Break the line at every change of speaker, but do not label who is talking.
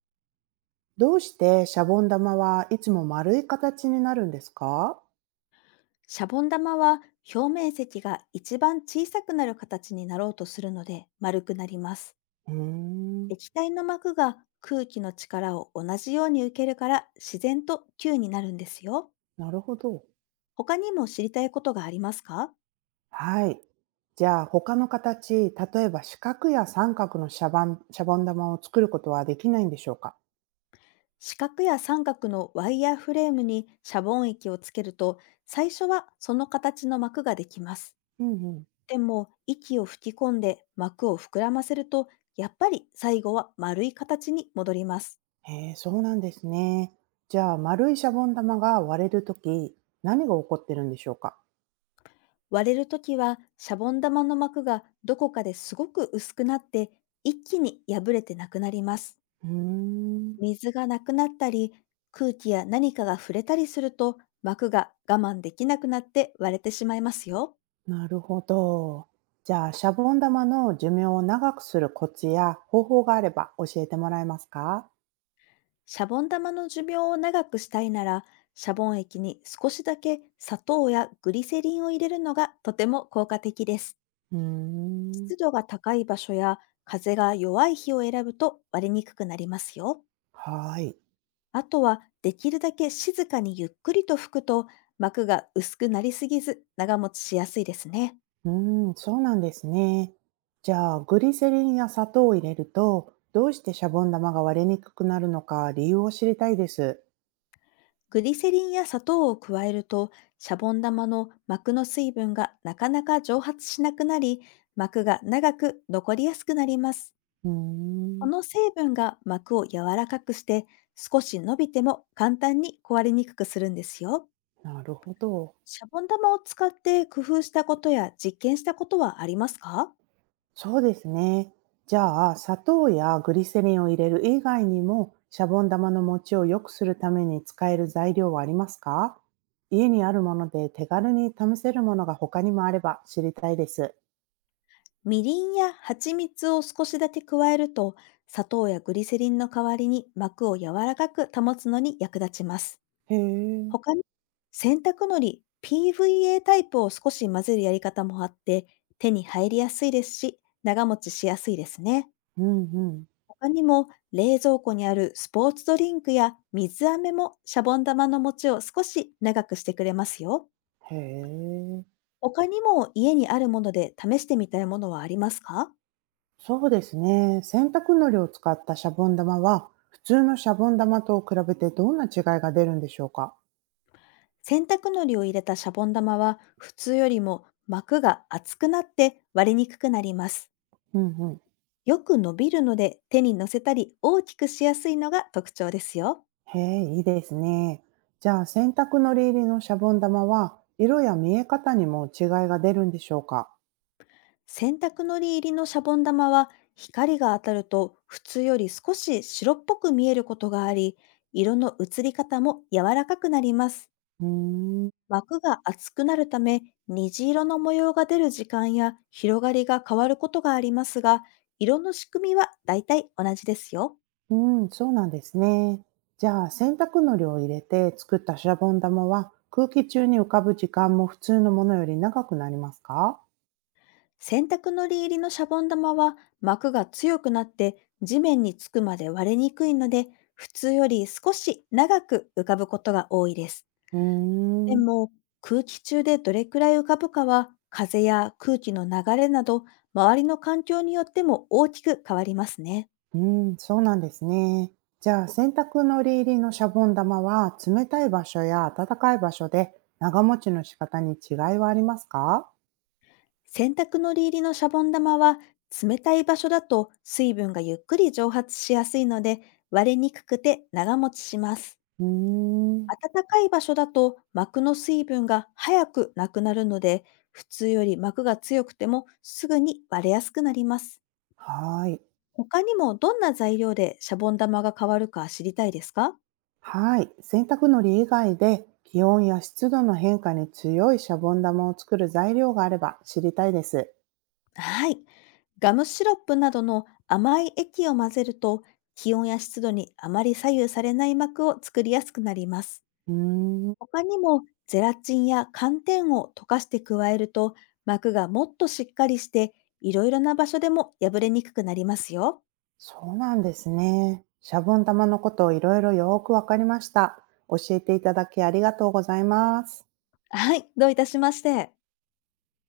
どうしてシャボン玉はいつも丸い形になるんですか？
シャボン玉は表面積が一番小さくなる形になろうとするので丸くなります。
うーん。
液体の膜が空気の力を同じように受けるから自然と球になるんですよ。
なるほど。
他にも知りたいことがありますか？
はい。じゃあ他の形、例えば四角や三角のシャボン玉を作ることはできないんでしょうか？
四角や三角のワイヤーフレームにシャボン液をつけると、最初はその形の膜ができます。
うんうん。
でも息を吹き込んで膜を膨らませると、やっぱり最後は丸い形に戻ります。
へえ、そうなんですね。じゃあ丸いシャボン玉が割れるとき、何が起こってるんでしょうか？
割れるときはシャボン玉の膜がどこかですごく薄くなって、一気に破れてなくなります。
うーん。
水がなくなったり空気や何かが触れたりすると、膜が我慢できなくなって割れてしまいますよ。
なるほど。じゃあシャボン玉の寿命を長くするコツや方法があれば教えてもらえますか？
シャボン玉の寿命を長くしたいなら、シャボン液に少しだけ砂糖やグリセリンを入れるのがとても効果的です。
うーん。
湿度が高い場所や風が弱い日を選ぶと割れにくくなりますよ。
はい。
あとは、できるだけ静かにゆっくりと拭くと、膜が薄くなりすぎず長持ちしやすいですね。
そうなんですね。じゃあ、グリセリンや砂糖を入れると、どうしてシャボン玉が割れにくくなるのか理由を知りたいです。
グリセリンや砂糖を加えると、シャボン玉の膜の水分がなかなか蒸発しなくなり、膜が長く残りやすくなります。
うー
こ
ん。
の成分が膜を柔らかくして、少し伸びても簡単に壊れにくくするんですよ。
なるほど。
シャボン玉を使って工夫したことや実験したことはありますか？
そうですね。じゃあ、砂糖やグリセリンを入れる以外にも、シャボン玉の持ちを良くするために使える材料はありますか？家にあるもので手軽に試せるものが他にもあれば知りたいです。
みりんや蜂蜜を少しだけ加えると、砂糖やグリセリンの代わりに膜を柔らかく保つのに役立ちます。
へえ。
他に、洗濯のり PVA タイプを少し混ぜるやり方もあって、手に入りやすいですし、長持ちしやすいですね。
うんうん。
他にも、冷蔵庫にあるスポーツドリンクや水飴もシャボン玉の持ちを少し長くしてくれますよ。
へえ。
他にも家にあるもので試してみたいものはありますか？
そうですね。洗濯のりを使ったシャボン玉は、普通のシャボン玉と比べてどんな違いが出るんでしょうか？
洗濯のりを入れたシャボン玉は普通よりも膜が厚くなって割れにくくなります。
うんうん。
よく伸びるので手に乗せたり大きくしやすいのが特徴ですよ。
へえ、いいですね。じゃあ、洗濯のり入りのシャボン玉は、色や見え方にも違いが出るんでしょうか？
洗濯のり入りのシャボン玉は光が当たると普通より少し白っぽく見えることがあり、色の移り方も柔らかくなります。
うーん。
膜が厚くなるため虹色の模様が出る時間や広がりが変わることがありますが、色の仕組みはだいたい同じですよ。
うん、そうなんですね。じゃあ、洗濯のりを入れて作ったシャボン玉は、空気中に浮かぶ時間も普通のものより長くなりますか？
洗濯のり入りのシャボン玉は膜が強くなって地面につくまで割れにくいので、普通より少し長く浮かぶことが多いです。
う
で
ーん。
も空気中でどれくらい浮かぶかは風や空気の流れなど、周りの環境によっても大きく変わりますね。
うん、そうなんですね。じゃあ、洗濯のり入りのシャボン玉は、冷たい場所や暖かい場所で、長持ちの仕方に違いはありますか？
洗濯のり入りのシャボン玉は冷たい場所だと水分がゆっくり蒸発しやすいので割れにくくて長持ちします。
うーん。
暖かい場所だと膜の水分が早くなくなるので、普通より膜が強くてもすぐに割れやすくなります。
はい。
他にもどんな材料でシャボン玉が変わるか知りたいですか？
はい。洗濯のり以外で、気温や湿度の変化に強いシャボン玉を作る材料があれば知りたいです。
はい。ガムシロップなどの甘い液を混ぜると、気温や湿度にあまり左右されない膜を作りやすくなります。
うーん、
他にもゼラチンや寒天を溶かして加えると、膜がもっとしっかりして、いろいろな場所でも破れにくくなりますよ。
そうなんですね。シャボン玉のことをいろいろよーくわかりました。教えていただきありがとうございます。
はい、どういたしまして。